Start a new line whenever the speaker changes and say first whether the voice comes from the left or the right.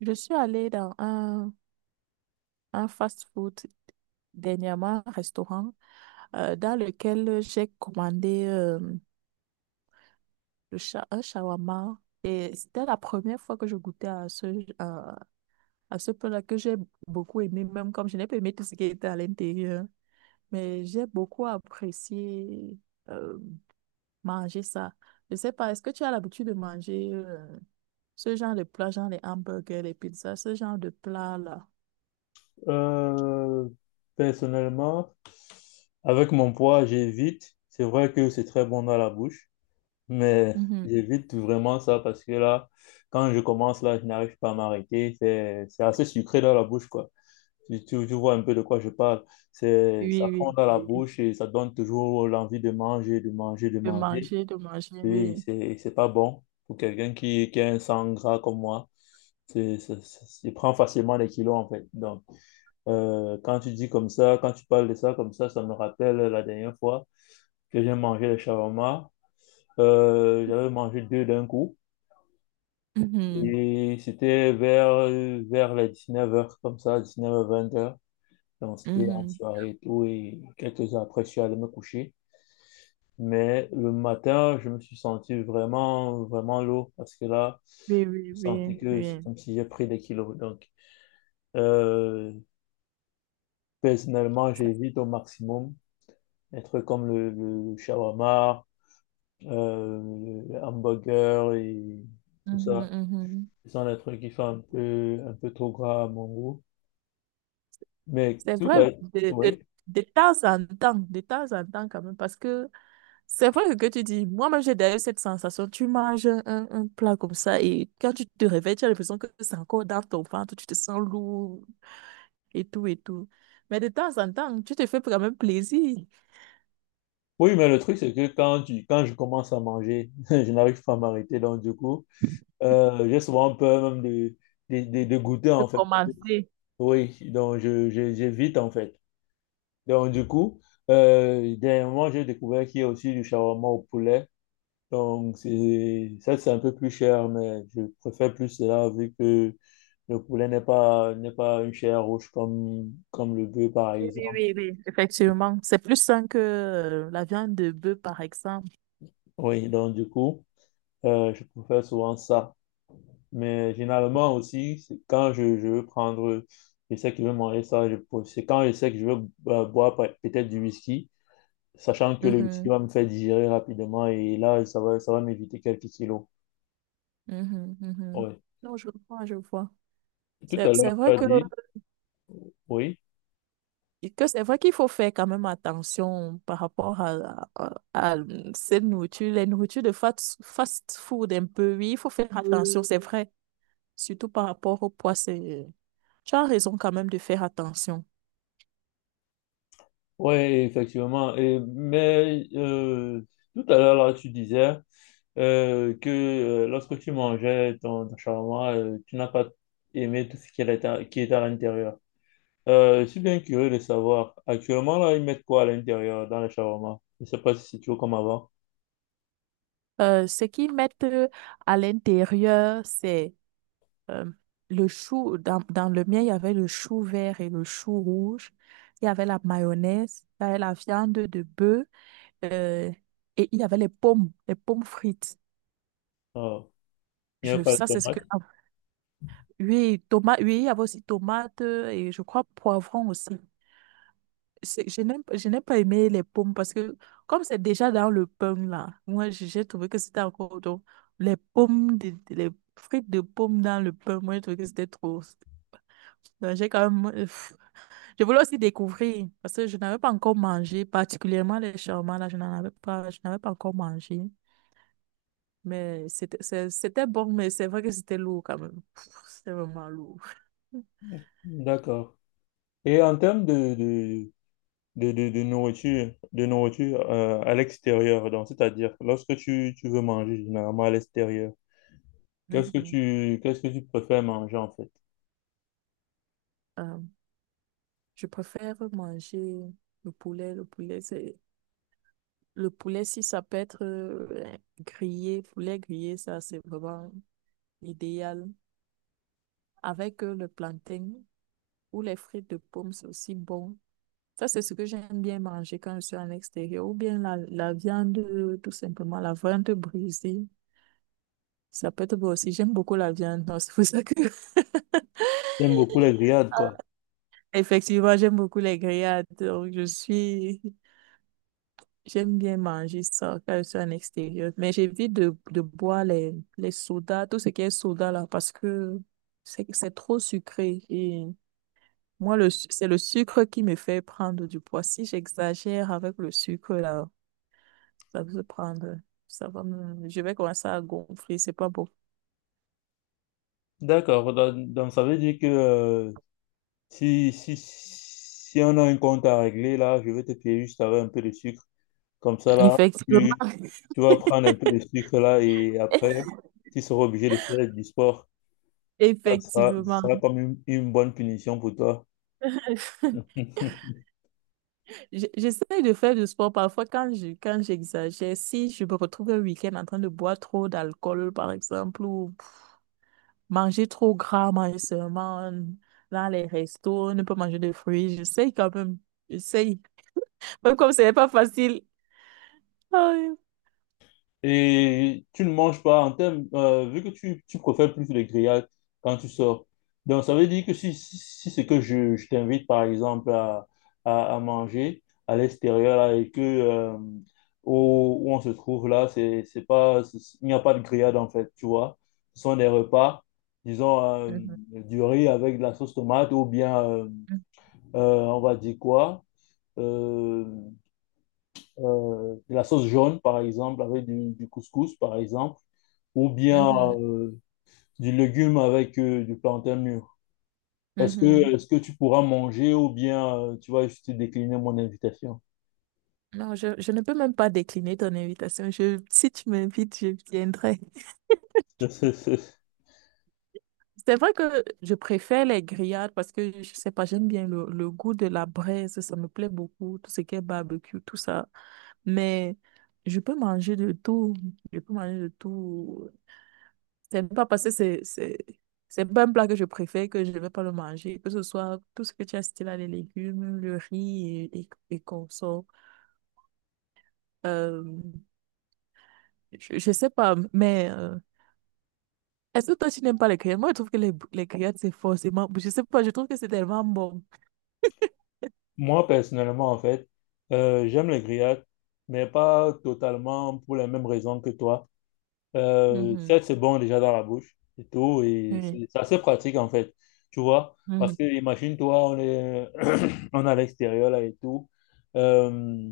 right: Je suis allée dans un fast-food dernièrement, un restaurant, dans lequel j'ai commandé un shawarma. Et c'était la première fois que je goûtais à, à ce plat que j'ai beaucoup aimé, même comme je n'ai pas aimé tout ce qui était à l'intérieur. Mais j'ai beaucoup apprécié euh, manger ça. Je sais pas, est-ce que tu as l'habitude de manger ce genre de plat, genre les hamburgers, les pizzas, ce genre de plat-là?
left: Euh, Personnellement, avec mon poids, j'évite. C'est vrai que c'est très bon dans la bouche, mais
right: Mhm.
left: j'évite vraiment ça parce que là, quand je commence, là, je n'arrive pas à m'arrêter. C'est assez sucré dans la bouche, quoi. Tu vois un peu de quoi je parle.
right: Oui,
left: Ça fond
right: oui,
left: dans la
right: oui.
left: bouche et ça donne toujours l'envie de manger, de manger, de manger.
right: De manger,
left: Et
right: oui.
left: c'est pas bon pour quelqu'un qui a un sang gras comme moi. Il prend facilement des kilos, en fait. Donc, quand tu dis comme ça, quand tu parles de ça comme ça me rappelle la dernière fois que j'ai mangé les shawarma. J'avais mangé deux d'un coup
right: Mhm,
left: et c'était vers les 19 heures comme ça, 19h-20h. Donc c'était en
right: mhm.
left: soirée et tout et quelques heures après, je suis allé me coucher. Mais le matin, je me suis senti vraiment, vraiment lourd parce que là,
right: Oui, oui,
left: je sentais
right: oui,
left: que c'est
right: oui.
left: comme si j'ai pris des kilos. Donc, euh, personnellement,
right: Ça-
left: j'évite au maximum des trucs comme le shawarma, le hamburger et tout
right: mhm,
left: ça.
right: mhm.
left: Ce sont des trucs qui font un peu trop gras à mon goût. Mais
right: C'est
left: tout
right: vrai,
left: à... Oui.
right: de temps en temps, de temps en temps quand même, parce que c'est vrai que tu dis, moi-même j'ai d'ailleurs cette sensation, tu manges un plat comme ça et quand tu te réveilles, tu as l'impression que c'est encore dans ton ventre, tu te sens lourd et tout et tout. Mais de temps en temps, tu te fais quand même plaisir
left: Oui, mais le truc, c'est que quand je commence à manger, je n'arrive pas à m'arrêter. Donc, du coup, j'ai souvent peur même de goûter,
right: de
left: en fait.
right: commencer.
left: Oui, donc j'évite, en fait. Donc, du coup, dernièrement, j'ai découvert qu'il y a aussi du shawarma au poulet. Donc, ça, c'est un peu plus cher, mais je préfère plus cela vu que le poulet n'est pas une chair rouge comme le bœuf, par
right: Oui, oui,
left: exemple.
right: oui, oui. Effectivement, c'est plus sain que la viande de bœuf, par exemple.
left: Oui, donc du coup, je préfère souvent ça. Mais généralement aussi, c'est quand je veux prendre, je sais que je veux manger ça, c'est quand je sais que je veux boire peut-être du whisky, sachant que le whisky
right: Mhm,
left: va me faire digérer rapidement et là, ça va m'éviter quelques kilos.
right: mhm, mhm.
left: Oui.
right: Non, je vois, je vois.
left: Tout
right: C'est
left: à
right: c'est
left: l'heure, tu
right: vrai
left: as
right: que,
left: dit, oui.
right: que c'est vrai qu'il faut faire quand même attention par rapport à cette nourriture, les nourritures de fast food un peu. Oui, il faut faire attention, c'est vrai. Surtout par rapport au poids. Tu as raison quand même de faire attention.
left: Oui, effectivement. Mais tout à l'heure, là, tu disais que lorsque tu mangeais ton shawarma, tu n'as pas aimé tout ce qui était qui était à l'intérieur. Je suis bien curieux de savoir. Actuellement, là, ils mettent quoi à l'intérieur dans le shawarma? Je ne sais pas si c'est toujours comme avant.
right: Ce qu'ils mettent à l'intérieur, c'est euh, le chou, dans le mien, il y avait le chou vert et le chou rouge. Il y avait la mayonnaise, il y avait la viande de bœuf, euh, et il y avait les pommes frites.
left: Ah, il n'y a pas de
right: Ça, c'est ce
left: tomate.
right: que... Ah, oui, tomate, oui, il y avait aussi tomate et je crois poivron aussi. Je n'ai pas aimé les pommes parce que comme c'est déjà dans le pain là, moi j'ai trouvé que c'était encore trop. Les pommes, les frites de pommes dans le pain, moi j'ai trouvé que c'était trop. Donc, j'ai quand même. Je voulais aussi découvrir parce que je n'avais pas encore mangé, particulièrement les shawarma, là, je n'avais pas encore mangé. Mais c'était bon, mais c'est vrai que c'était lourd quand même. C'était vraiment lourd.
left: D'accord. Et en termes de nourriture, de nourriture, à l'extérieur. Donc, c'est-à-dire, lorsque tu veux manger généralement à l'extérieur, qu'est-ce que
right: Mhm.
left: tu, qu'est-ce que tu préfères manger en fait?
right: Euh, je préfère manger le poulet. Le poulet, c'est Le poulet, si ça peut être grillé, poulet grillé, ça c'est vraiment idéal. Avec le plantain ou les frites de pomme, c'est aussi bon. Ça, c'est ce que j'aime bien manger quand je suis en extérieur. Ou bien la viande, tout simplement, la viande brisée. Ça peut être bon aussi. J'aime beaucoup la viande, donc c'est pour ça que...
left: J'aime beaucoup les grillades, quoi.
right: Effectivement, j'aime beaucoup les grillades. Donc, je suis J'aime bien manger ça quand je suis en extérieur, mais j'évite de boire les sodas, tout ce qui est soda là, parce que c'est trop sucré. Et moi, c'est le sucre qui me fait prendre du poids. Si j'exagère avec le sucre là, ça va se prendre, ça va me- je vais commencer à gonfler, c'est pas beau.
left: D'accord. Donc, ça veut dire que si on a un compte à régler, là, je vais te payer juste avec un peu de sucre. Comme ça, là,
right: Effectivement.
left: tu, tu vas prendre un peu de sucre, là, et après, tu seras obligé de faire du sport. Ça
right: Effectivement.
left: sera comme une bonne punition pour toi.
right: J'essaie de faire du sport parfois quand j'exagère. Si je me retrouve un week-end en train de boire trop d'alcool, par exemple, ou manger trop gras, manger seulement dans les restos, ne pas manger de fruits, j'essaie quand même. J'essaie. Même comme ce n'est pas facile. Aïe.
left: Et tu ne manges pas en termes, vu que tu préfères plus les grillades quand tu sors. Donc, ça veut dire que si c'est que je t'invite, par exemple, à manger à l'extérieur là, et que où on se trouve là, c'est pas, c'est- il n'y a pas de grillade en fait, tu vois. Ce sont des repas, disons,
right: Mhm,
left: du riz avec de la sauce tomate ou bien, on va dire quoi? euh, de la sauce jaune, par exemple, avec du couscous, par exemple, ou bien
right: mhm,
left: euh, du légume avec du plantain mûr. Est-ce que,
right: mhm.
left: est-ce que tu pourras manger ou bien tu vas juste décliner mon invitation?
right: Non, je ne peux même pas décliner ton invitation. Si tu m'invites, je viendrai. C'est vrai que je préfère les grillades parce que je sais pas, j'aime bien le goût de la braise, ça me plaît beaucoup, tout ce qui est barbecue, tout ça. Mais je peux manger de tout, je peux manger de tout. C'est pas parce que c'est pas un plat que je préfère que je ne vais pas le manger, que ce soit tout ce que tu as cité là, les légumes, le riz et qu'on. Euh, je sais pas, mais est-ce que toi tu n'aimes pas les grillades? Moi je trouve que les grillades c'est forcément, je sais pas, je trouve que c'est tellement bon.
left: Moi, personnellement, en fait, j'aime les grillades, mais pas totalement pour les mêmes raisons que toi.
right: Mhm.
left: 7, c'est bon déjà dans la bouche et tout. Et
right: Oui.
left: c'est assez pratique en fait, tu vois. Parce
right: Mhm.
left: que imagine-toi, on est, on est à l'extérieur là et tout. Euh,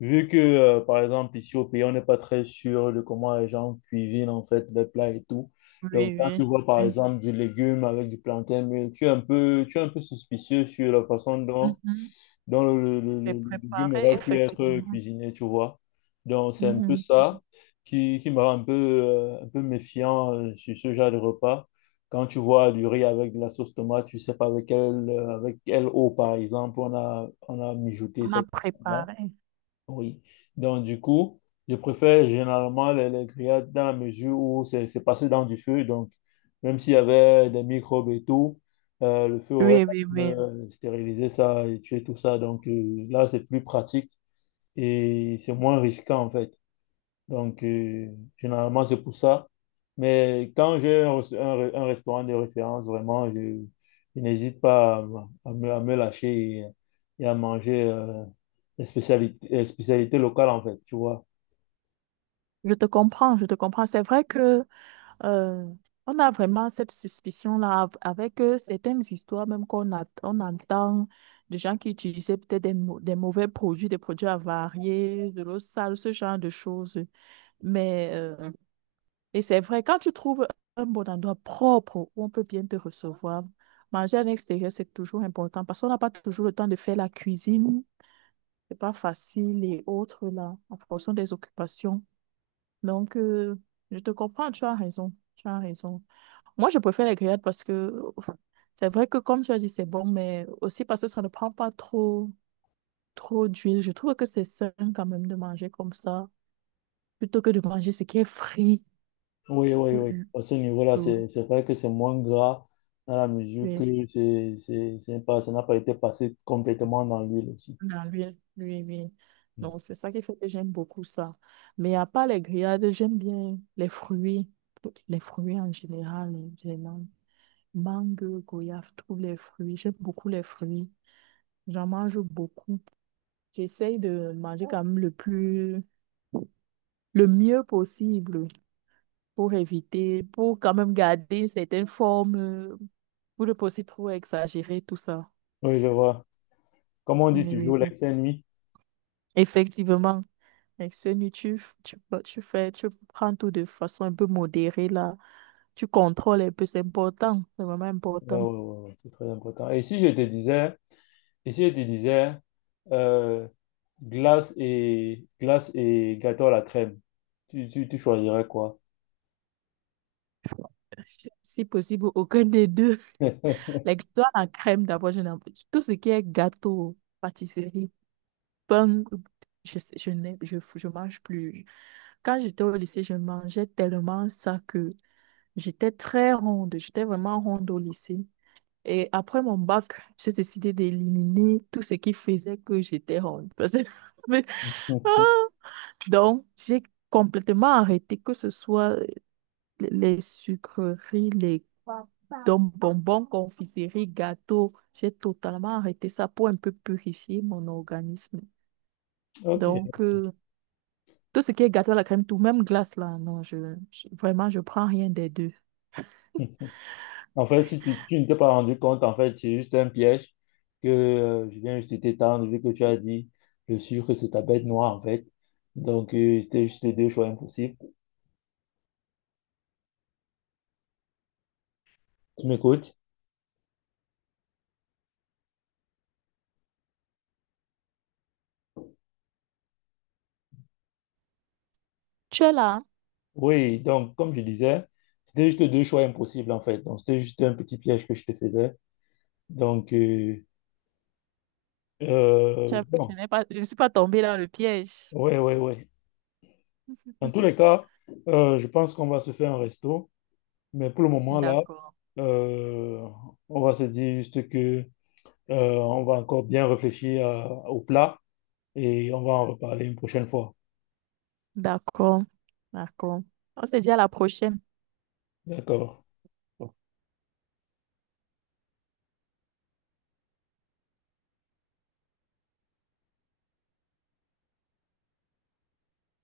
left: Vu que, par exemple, ici au pays, on n'est pas très sûr de comment les gens cuisinent en fait les plats et tout. Donc,
right: Oui,
left: quand tu
right: oui,
left: vois par
right: oui.
left: exemple du légume avec du plantain, mais tu es un peu suspicieux sur la façon dont
right: Mhm.
left: le
right: C'est
left: légume
right: préparé,
left: aurait pu être
right: effectivement.
left: cuisiné, tu vois. Donc, c'est un peu
right: Mhm.
left: ça qui me rend un peu méfiant sur ce genre de repas. Quand tu vois du riz avec de la sauce tomate, tu sais pas avec quelle eau, par exemple, on a mijoté
right: On a
left: cette tomate.
right: préparé.
left: Oui. Donc, du coup, je préfère généralement les grillades dans la mesure où c'est passé dans du feu. Donc, même s'il y avait des microbes et tout, le feu aurait
right: Oui,
left: quand
right: oui,
left: même,
right: oui.
left: stérilisé ça et tué tout ça. Donc, là, c'est plus pratique et c'est moins risquant, en fait. Donc, généralement, c'est pour ça. Mais quand j'ai un restaurant de référence, vraiment, je n'hésite pas à me lâcher et à manger les spécialités, locales, en fait, tu vois.
right: Je te comprends, je te comprends. C'est vrai que euh, on a vraiment cette suspicion-là avec certaines histoires, même on entend de gens qui utilisaient peut-être des mauvais produits, des produits avariés, de l'eau sale, ce genre de choses. Mais euh, Et c'est vrai, quand tu trouves un bon endroit propre où on peut bien te recevoir, manger à l'extérieur, c'est toujours important parce qu'on n'a pas toujours le temps de faire la cuisine. C'est pas facile et autres là, en fonction des occupations. Donc, je te comprends, tu as raison. Tu as raison. Moi, je préfère les grillades parce que c'est vrai que, comme tu as dit, c'est bon, mais aussi parce que ça ne prend pas trop, trop d'huile. Je trouve que c'est sain quand même de manger comme ça plutôt que de manger ce qui est frit.
left: Oui, oui,
right: Euh,
left: oui. À ce niveau-là,
right: euh,
left: c'est vrai que c'est moins gras dans la mesure que
right: Mais
left: c'est pas, ça n'a pas été passé complètement dans l'huile aussi.
right: à l'huile, l'huile, l'huile.
left: Mm.
right: Donc, c'est ça qui fait que j'aime beaucoup ça. Mais à part les grillades, j'aime bien les fruits en général, vraiment. Mangue, goyave, tous les fruits. J'aime beaucoup les fruits. J'en mange beaucoup. J'essaye de manger quand même le plus, le mieux possible pour éviter, pour quand même garder certaines formes, pour ne pas aussi trop exagérer tout ça.
left: Oui, je vois. Comme on dit
right: Oui,
left: toujours,
right: oui, oui.
left: l'excès nuit.
right: Effectivement. Avec ce nu, bah, tu prends tout de façon un peu modérée, là. Tu contrôles un peu, c'est important. C'est vraiment
left: Ouais,
right: important.
left: ouais, ouais, ouais, c'est très important. Et si je te disais Ici, je te disais, euh, glace glace et gâteau à la crème. Tu choisirais quoi?
right: Si possible, aucun des deux. Les gâteaux à la crème, d'abord, je n'aime pas. Tout ce qui est gâteau, pâtisserie, pain, je, sais- je, n'ai- je mange plus. Quand j'étais au lycée, je mangeais tellement ça que j'étais très ronde. J'étais vraiment ronde au lycée. Et après mon bac, j'ai décidé d'éliminer tout ce qui faisait que j'étais ronde. Parce que Donc, j'ai complètement arrêté que ce soit les sucreries, les donc bonbons, confiseries, gâteaux. J'ai totalement arrêté ça pour un peu purifier mon organisme.
left: Ok.
right: Donc, tout ce qui est gâteau à la crème, tout, même glace là, non, vraiment, je prends rien des deux.
left: En
right: Tu
left: fait, si tu ne t'es pas rendu compte, en fait, c'est juste un piège que je viens juste t'étendre, vu que tu as dit le sucre, c'est ta bête noire, en fait. Donc, c'était juste deux choix impossibles. Tu m'écoutes?
right: es là, hein?
left: Oui, donc, comme je disais, c'était juste deux choix impossibles, en fait. Donc, c'était juste un petit piège que je te faisais. Donc,
right: Tu as- Je
left: bon.
right: n'ai pas... je ne suis pas tombée dans le piège.
left: Oui, oui, oui. Dans tous les cas, je pense qu'on va se faire un resto. Mais pour le moment, là,
right: D'accord.
left: euh, on va se dire juste que, on va encore bien réfléchir au plat et on va en reparler une prochaine fois.
right: D'accord. D'accord. On se dit à la prochaine.
left: D'accord.